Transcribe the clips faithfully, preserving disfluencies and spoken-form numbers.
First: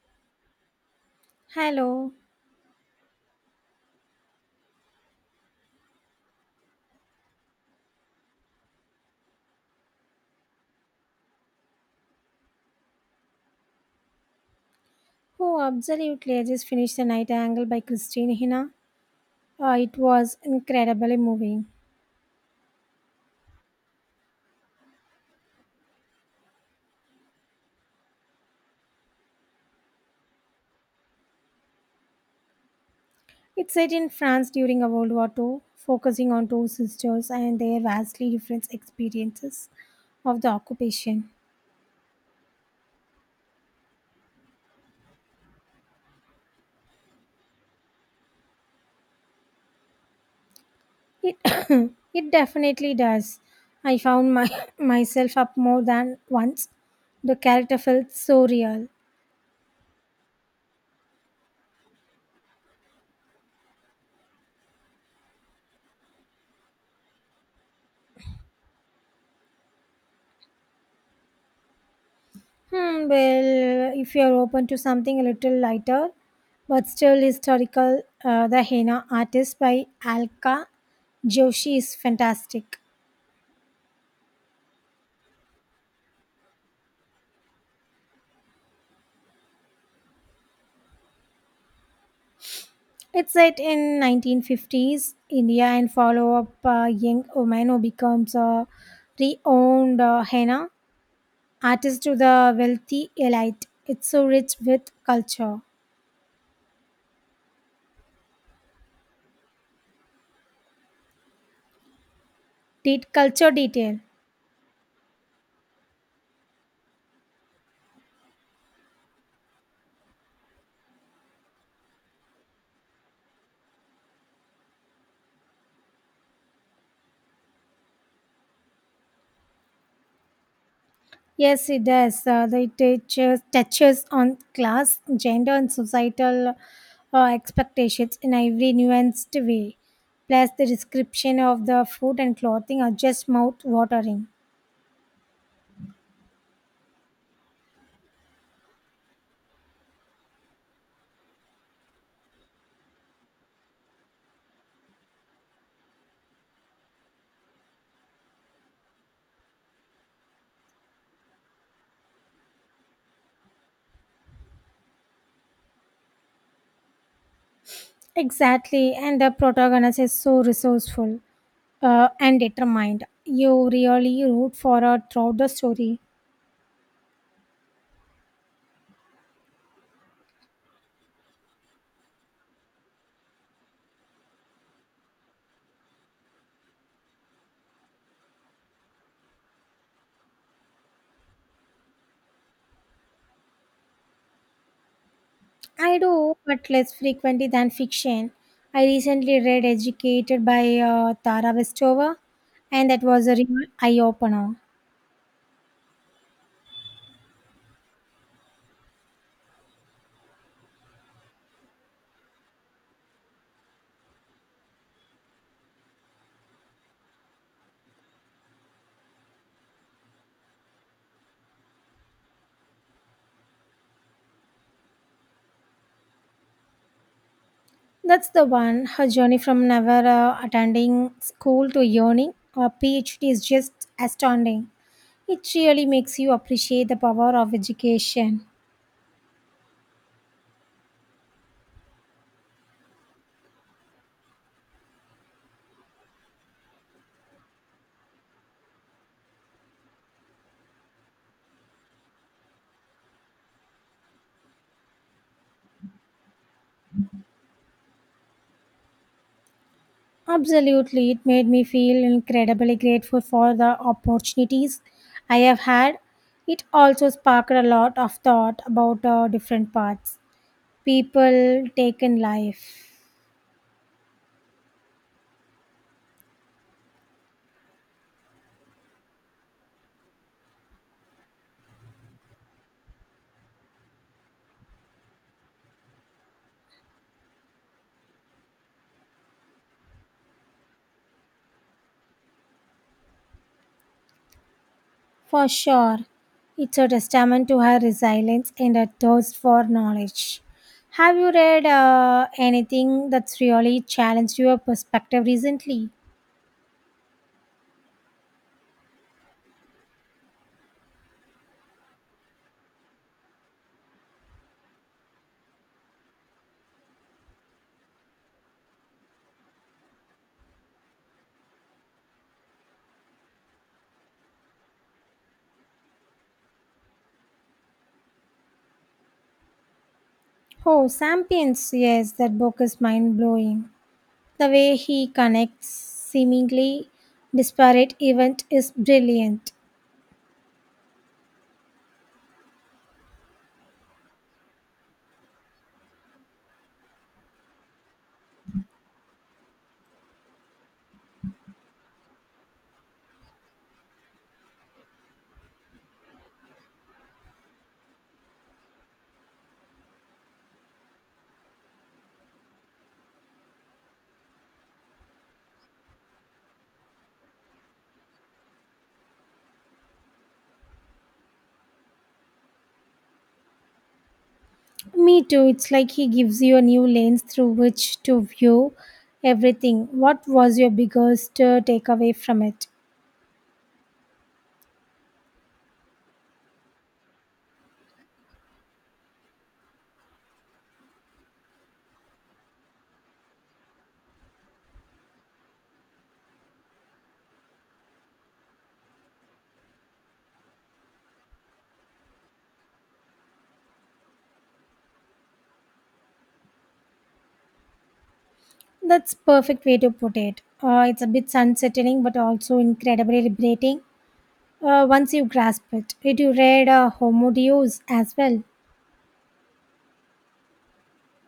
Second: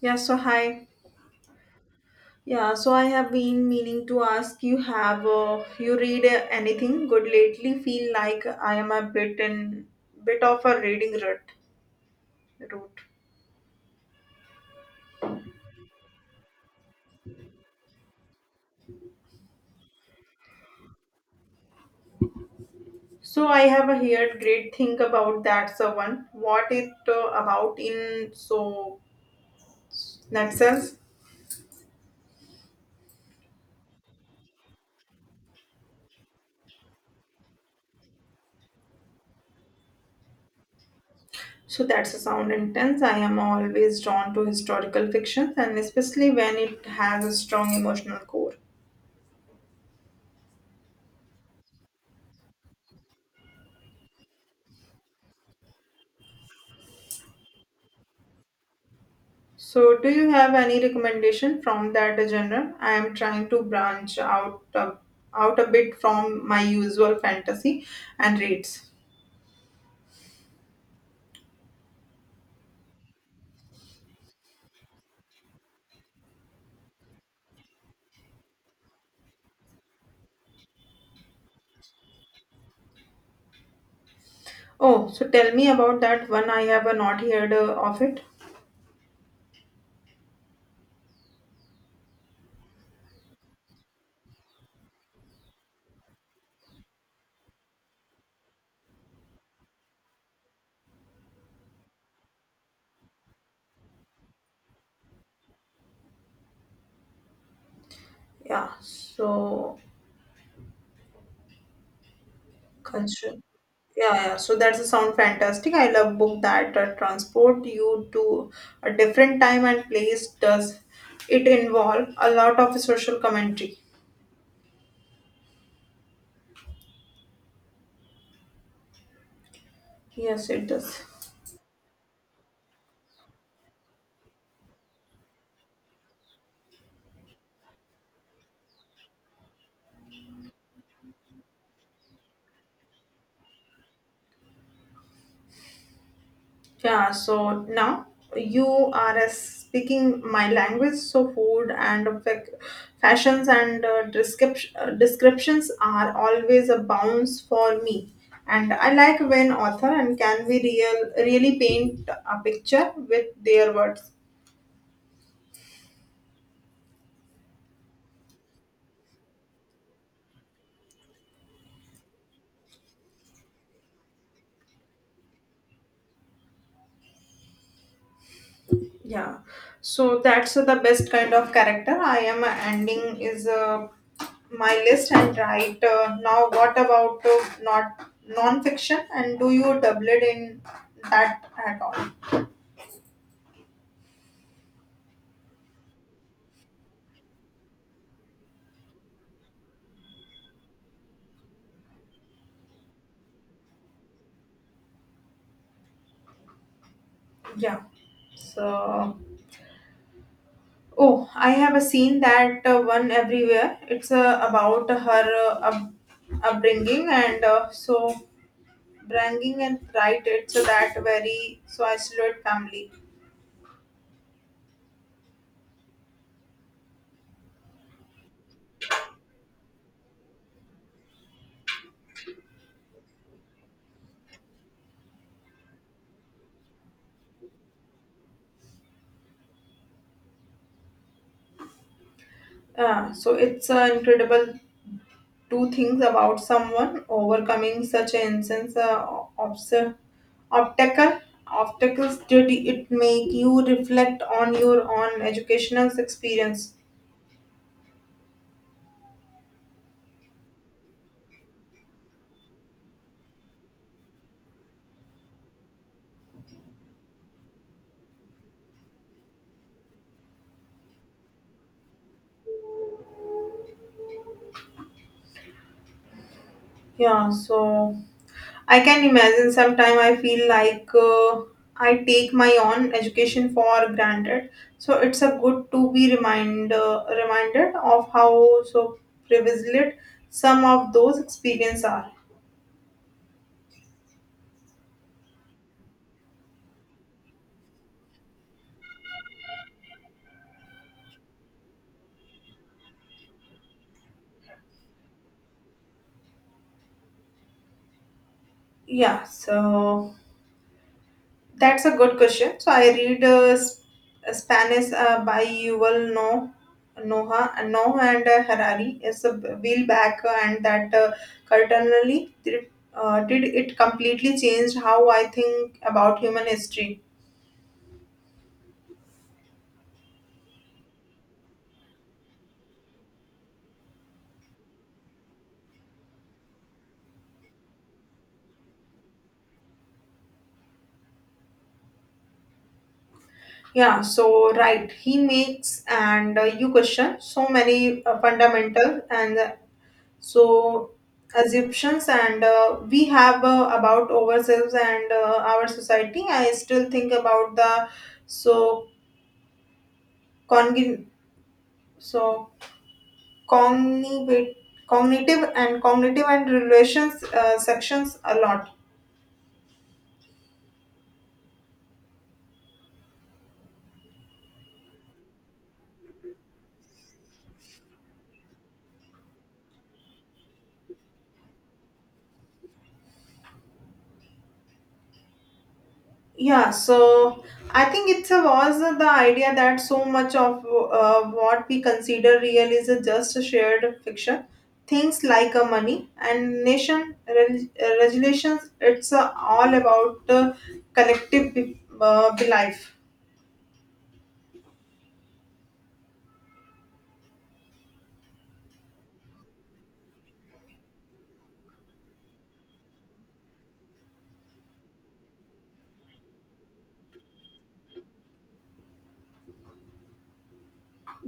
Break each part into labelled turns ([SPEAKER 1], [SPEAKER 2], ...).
[SPEAKER 1] Yeah, so hi.
[SPEAKER 2] Hello.
[SPEAKER 1] Yeah, so I have been meaning to ask you have uh, you read uh, anything good lately? Feel like I am a bit in bit of a reading rut route.
[SPEAKER 2] Oh, absolutely. I just finished The Night Angle by Christine Hina. Uh, it was incredibly moving.
[SPEAKER 1] So I have a heard great thing about that so one. What it uh, about in so nutshell?
[SPEAKER 2] It's set in France during a World War Two, focusing on two sisters and their vastly different experiences of the occupation.
[SPEAKER 1] So that's a sound intense. I am always drawn to historical fictions and especially when it has a strong emotional core.
[SPEAKER 2] It, it definitely does. I found my, myself up more than once. The character felt so real.
[SPEAKER 1] So, do you have any recommendation from that genre? I am trying to branch out a, out a bit from my usual fantasy and reads.
[SPEAKER 2] Hmm, well, if you are open to something a little lighter, but still historical, uh, the henna artist by Alka Joshi is fantastic.
[SPEAKER 1] Oh, so tell me about that one. I have uh, not heard uh, of it.
[SPEAKER 2] It's set in nineteen fifties India and follow up a young woman who becomes a renowned uh, henna artist to the wealthy elite. It's so rich with culture,
[SPEAKER 1] Yeah. So,
[SPEAKER 2] de-
[SPEAKER 1] constru-
[SPEAKER 2] culture detail.
[SPEAKER 1] yeah, yeah. So that's a sound fantastic. I love book that uh, transport you to a different time and place. Does it involve a lot of social commentary? Yes, it does.
[SPEAKER 2] Yes, it does. Uh, it touches, touches on class, gender, and societal uh, expectations in every nuanced way. Plus, the description of the food and clothing are just mouth watering.
[SPEAKER 1] Yeah, so now you are uh, speaking my language, so food and fac- fashions and uh, description, uh, descriptions are always a bounce for me. And I like when author and can we real really paint a picture with their words.
[SPEAKER 2] Exactly, and the protagonist is so resourceful uh, and determined. You really root for her throughout the story.
[SPEAKER 1] Yeah, so that's the best kind of character. I am ending is uh, my list and right uh, now. What about uh, not non-fiction and do you double it in that at all?
[SPEAKER 2] I do, but less frequently than fiction. I recently read Educated by uh, Tara Westover, and that was a real eye opener.
[SPEAKER 1] Yeah. So, oh, I have a scene that uh, one everywhere. It's uh, about her uh, up- upbringing and uh, so bringing and right. It's uh, that very so isolate family.
[SPEAKER 2] That's the one. Her journey from never uh, attending school to earning a PhD is just astounding. It really makes you appreciate the power of education.
[SPEAKER 1] Uh, so it's uh, incredible two things about someone overcoming such an instance uh, obs- obstacle obstacles. Did it make you reflect on your own educational experience?
[SPEAKER 2] Absolutely, it made me feel incredibly grateful for the opportunities I have had. It also sparked a lot of thought about uh, different paths. People take in life.
[SPEAKER 1] Yeah, so I can imagine. Sometime I feel like uh, I take my own education for granted, so it's a good to be remind, uh, reminded of how so privileged some of those experiences are.
[SPEAKER 2] For sure, it's a testament to her resilience and her thirst for knowledge. Have you read uh, anything that's really challenged your perspective recently?
[SPEAKER 1] Yeah, so that's a good question. So I read uh, Sp- uh, Spanish uh, by Yuval No, Noah, and Noah and uh, Harari. It's a wheel back, uh, and that uh, currently did, uh, did it completely changed how I think about human history.
[SPEAKER 2] Oh, Sapiens, yes, that book is mind blowing. The way he connects seemingly disparate events is brilliant.
[SPEAKER 1] Yeah. So right, he makes and uh, you question so many uh, fundamental and uh, so assumptions and uh, we have uh, about ourselves and uh, our society. I still think about the so congin so cognitive cognitive and cognitive and relations uh, sections a lot.
[SPEAKER 2] Me too. It's like he gives you a new lens through which to view everything. What was your biggest uh, takeaway from it?
[SPEAKER 1] Yeah, so I think it was the idea that so much of uh, what we consider real is just a shared fiction. Things like uh, money and nation reg- uh, regulations, it's uh, all about uh, collective be- uh, belief.
[SPEAKER 2] That's perfect way to put it. Uh, it's a bit unsettling, but also incredibly liberating. Uh, once you grasp it, did you read uh, Homo Deus as well?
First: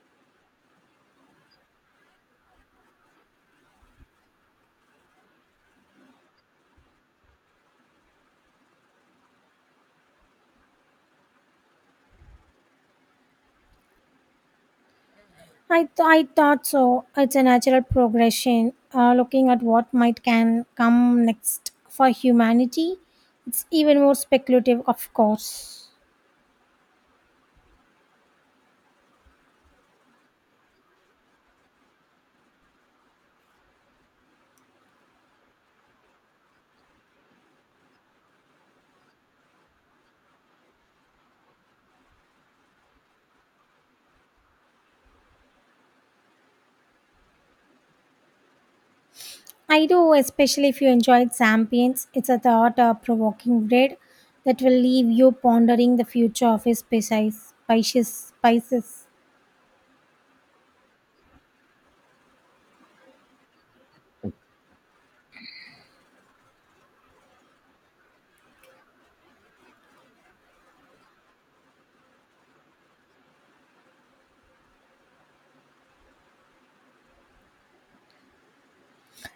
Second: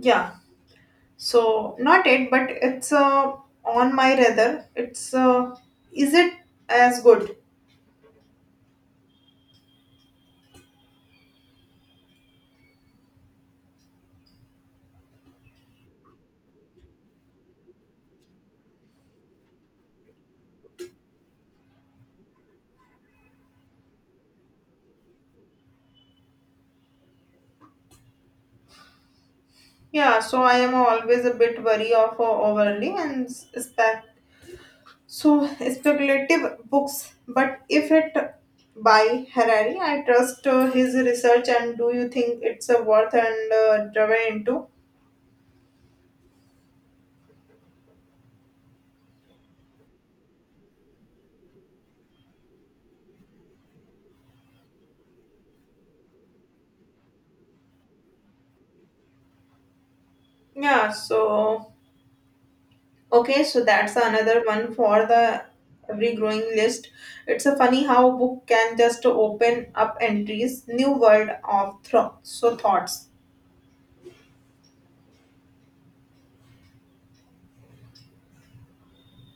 [SPEAKER 1] Yeah, so not it, but it's uh, on my rather. It's uh, is it as good?
[SPEAKER 2] I th- I thought so. It's a natural progression. Uh, looking at what might can come next for humanity, it's even more speculative, of course.
[SPEAKER 1] Yeah, so I am always a bit wary of uh, overly and s- So speculative books, but if it by Harari, I trust uh, his research. And do you think it's a worth and uh, driven into?
[SPEAKER 2] I do, especially if you enjoyed champions. It's a thought uh, provoking bread that will leave you pondering the future of his species, species, spices.
[SPEAKER 1] Yeah. So okay, so that's another one for the every growing list. It's a funny how book can just open up entries, new world of thro- so thoughts.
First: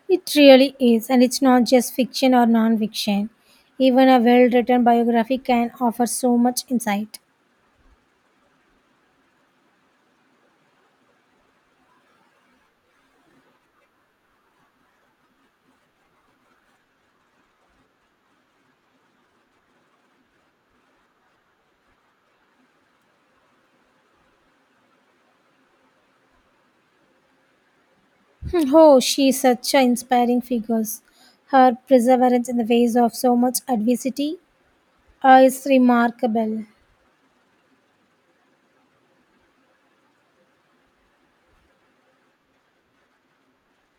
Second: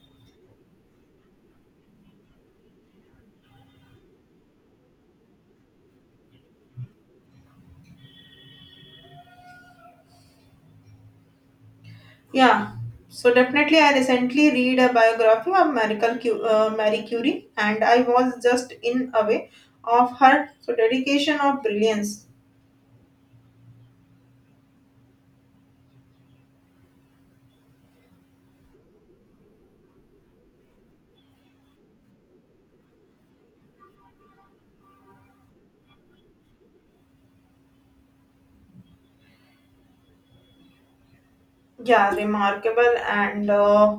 [SPEAKER 2] It really is, and it's not just fiction or non fiction. Even a well written biography can offer so much insight.
[SPEAKER 1] Yeah, so definitely, I recently read a biography of Marie Curie, uh, Marie Curie, and I was just in awe of her so dedication of brilliance.
[SPEAKER 2] Hmm. Oh, she is such an inspiring figure. Her perseverance in the face of so much adversity uh, is remarkable.
[SPEAKER 1] Yeah, remarkable, and uh,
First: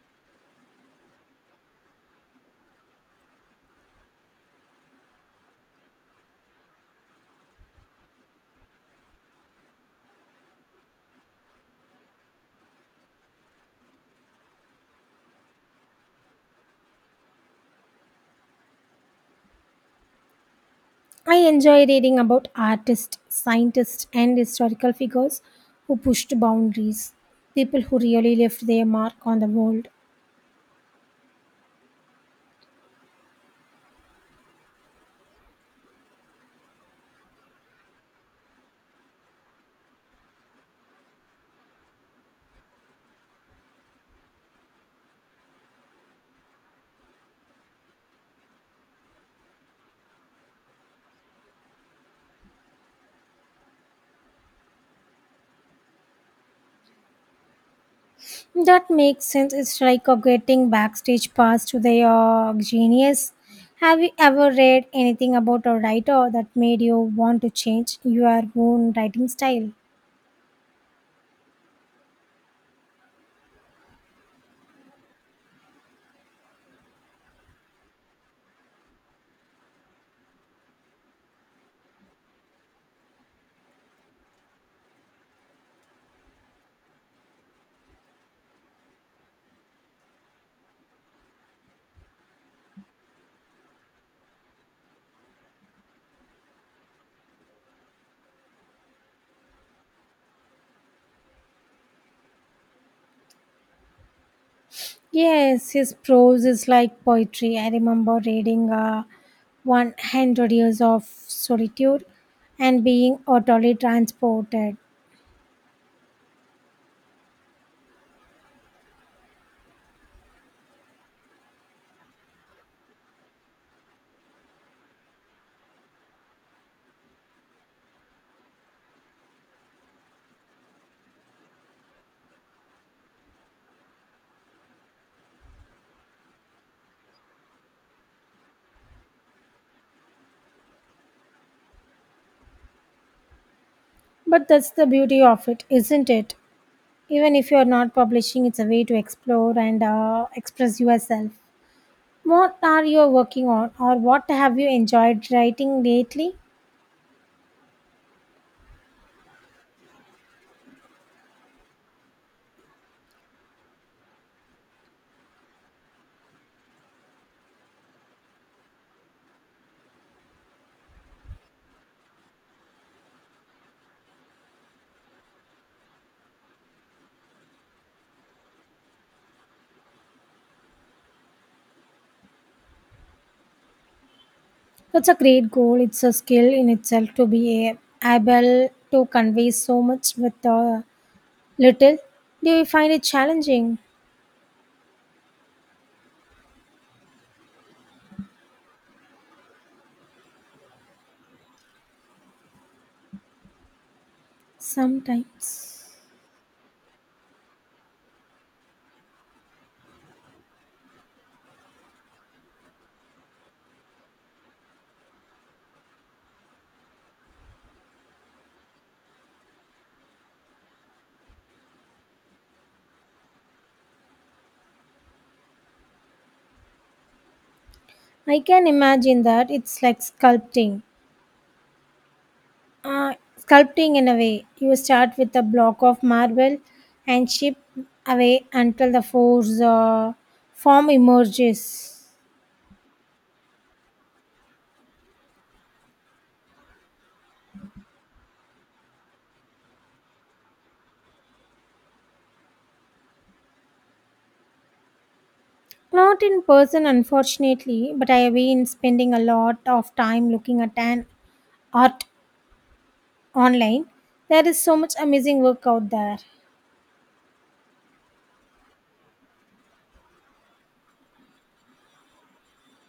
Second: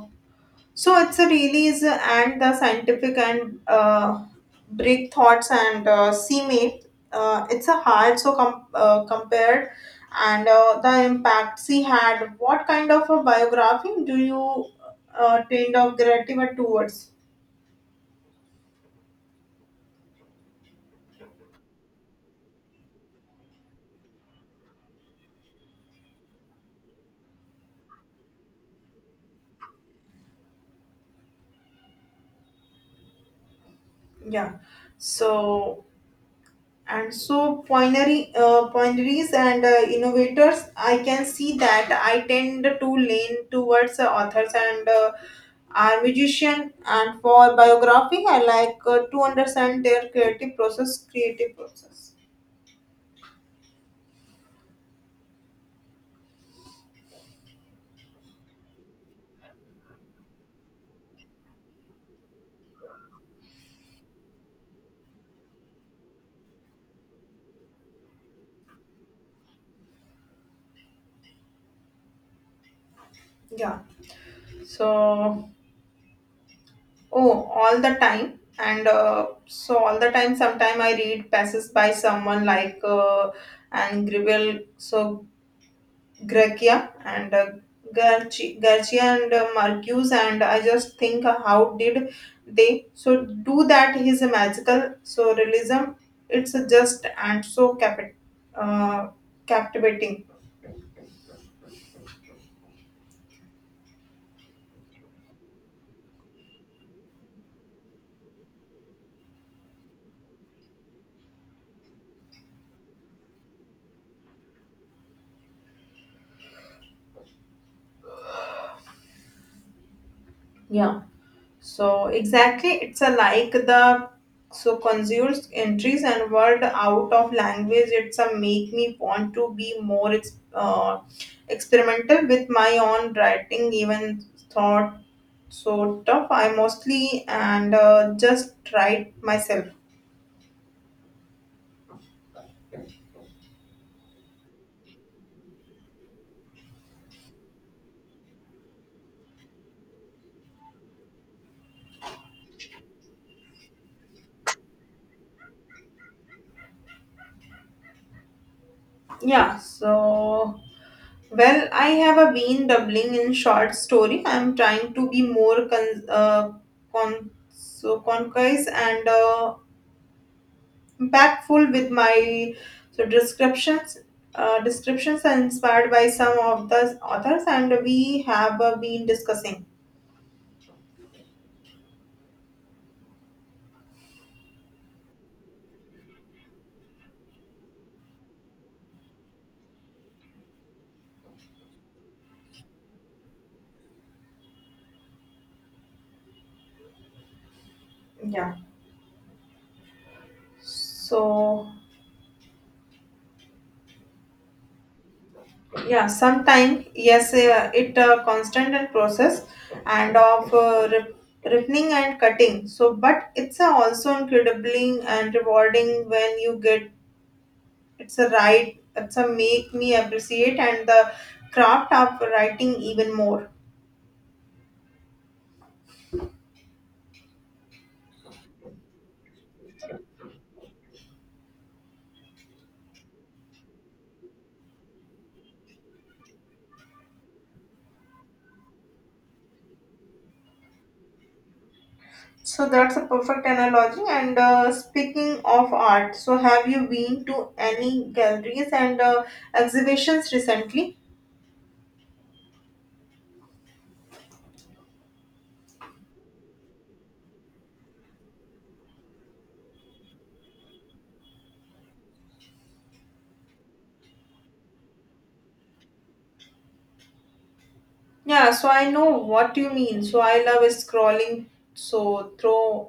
[SPEAKER 1] so it's a release and the scientific and uh, break thoughts and uh, see made. Uh, it's a hard so com- uh, compared and uh, the impact she had. What kind of a biography do you uh, tend of gratitude towards?
[SPEAKER 2] I enjoy reading about artists, scientists, and historical figures who pushed boundaries, people who really left their mark on the world.
[SPEAKER 1] Yeah. So and so pioneering uh, pioneers and uh, innovators, I can see that I tend to lean towards uh, authors and uh, are musician. And for biography, I like uh, to understand their creative process, creative process.
[SPEAKER 2] That makes sense. It's like a getting backstage pass to their genius. Have you ever read anything about a writer that made you want to change your own writing style?
[SPEAKER 1] Yeah. So oh, all the time. And uh, so all the time, sometime I read passes by someone like uh, and Gribble. So Gracia and uh, Garci, Garcia and uh, Marcus and I just think uh, how did they so do that? His magical so realism it's just and so cap- uh, captivating.
[SPEAKER 2] Yes, his prose is like poetry. I remember reading uh, one hundred Years of Solitude and being utterly transported.
[SPEAKER 1] Yeah. So exactly, it's a like the so consumes entries and word out of language. It's a make me want to be more ex- uh, experimental with my own writing, even thought sort of. I mostly and uh, just write myself.
[SPEAKER 2] But that's the beauty of it, isn't it? Even if you're not publishing, it's a way to explore and uh, express yourself. What are you working on, or what have you enjoyed writing lately?
[SPEAKER 1] Yeah. So well, I have a been doubling in short story. I'm trying to be more con, uh, con so concise and. Uh, impactful with my so descriptions uh, descriptions are inspired by some of the authors and we have uh, been discussing.
[SPEAKER 2] That's a great goal. It's a skill in itself to be a- able to convey so much with uh, little, do you find it challenging?
[SPEAKER 1] Yeah, so
[SPEAKER 2] Sometimes.
[SPEAKER 1] yeah, sometime yes, uh, it uh, constant and process and of uh, rip- ripening and cutting, so but it's uh, also incredibly and rewarding when you get it's a right. It's a make me appreciate and the craft of writing even more.
[SPEAKER 2] I can imagine that it's like sculpting. Uh, sculpting in a way. You start with a block of marble and chip away until the force, uh, form emerges.
[SPEAKER 1] So that's a perfect analogy. And uh, speaking of art, so have you been to any galleries and uh, exhibitions recently?
[SPEAKER 2] Not in person, unfortunately, but I have been spending a lot of time looking at an art online. There is so much amazing work out there.
[SPEAKER 1] Yeah, so I know what you mean. So I love scrolling so through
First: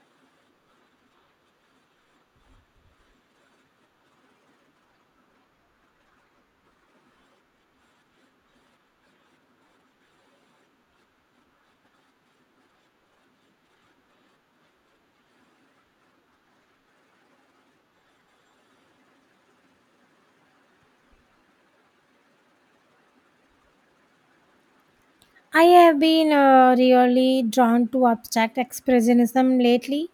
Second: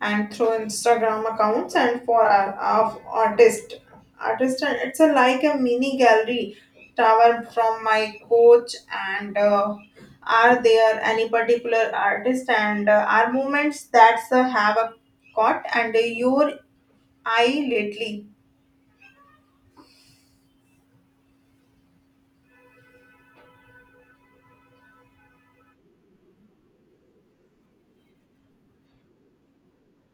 [SPEAKER 1] and through Instagram accounts and for our, of artist artist and it's a, like a mini gallery tower from my coach. And uh, are there any particular artist and uh, are movements that uh, have a caught and uh, your eye lately?
[SPEAKER 2] I have been uh, really drawn to abstract expressionism lately.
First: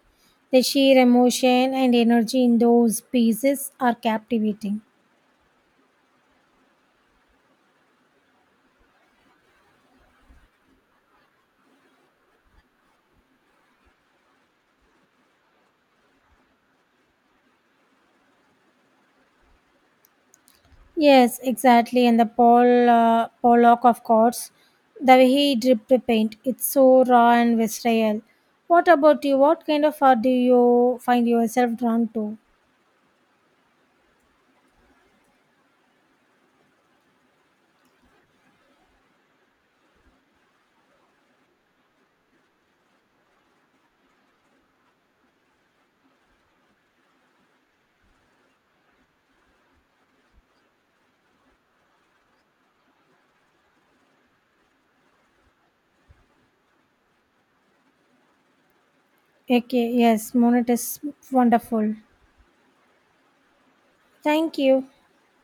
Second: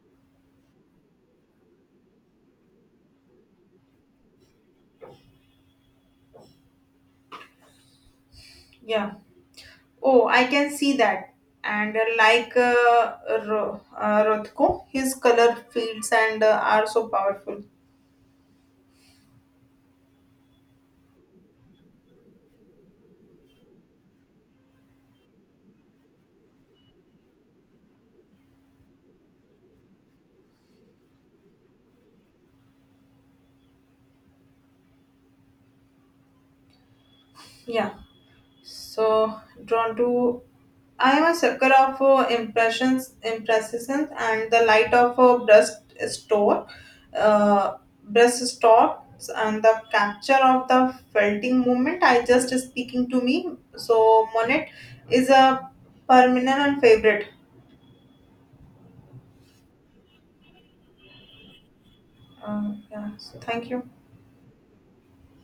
[SPEAKER 2] The sheer emotion and energy in those pieces are captivating.
[SPEAKER 1] Yeah. Oh, I can see that. And uh, like uh, Ro- uh, Rothko, his color fields and uh, are so powerful.
[SPEAKER 2] Yes, exactly. And the Paul uh, Pollock, of course, the way he dripped the paint, it's so raw and visceral. What about you? What kind of art do you find yourself drawn to?
[SPEAKER 1] Yeah. So drawn to I am a sucker of uh, impressions, impressions, and the light of a breast store, uh, breast stops, and the capture of the felting movement. I just speaking to me. So Monet is a permanent and favorite.
[SPEAKER 2] Okay, yes, Monet is wonderful.
[SPEAKER 1] Uh, yeah. So thank you.
[SPEAKER 2] Thank you.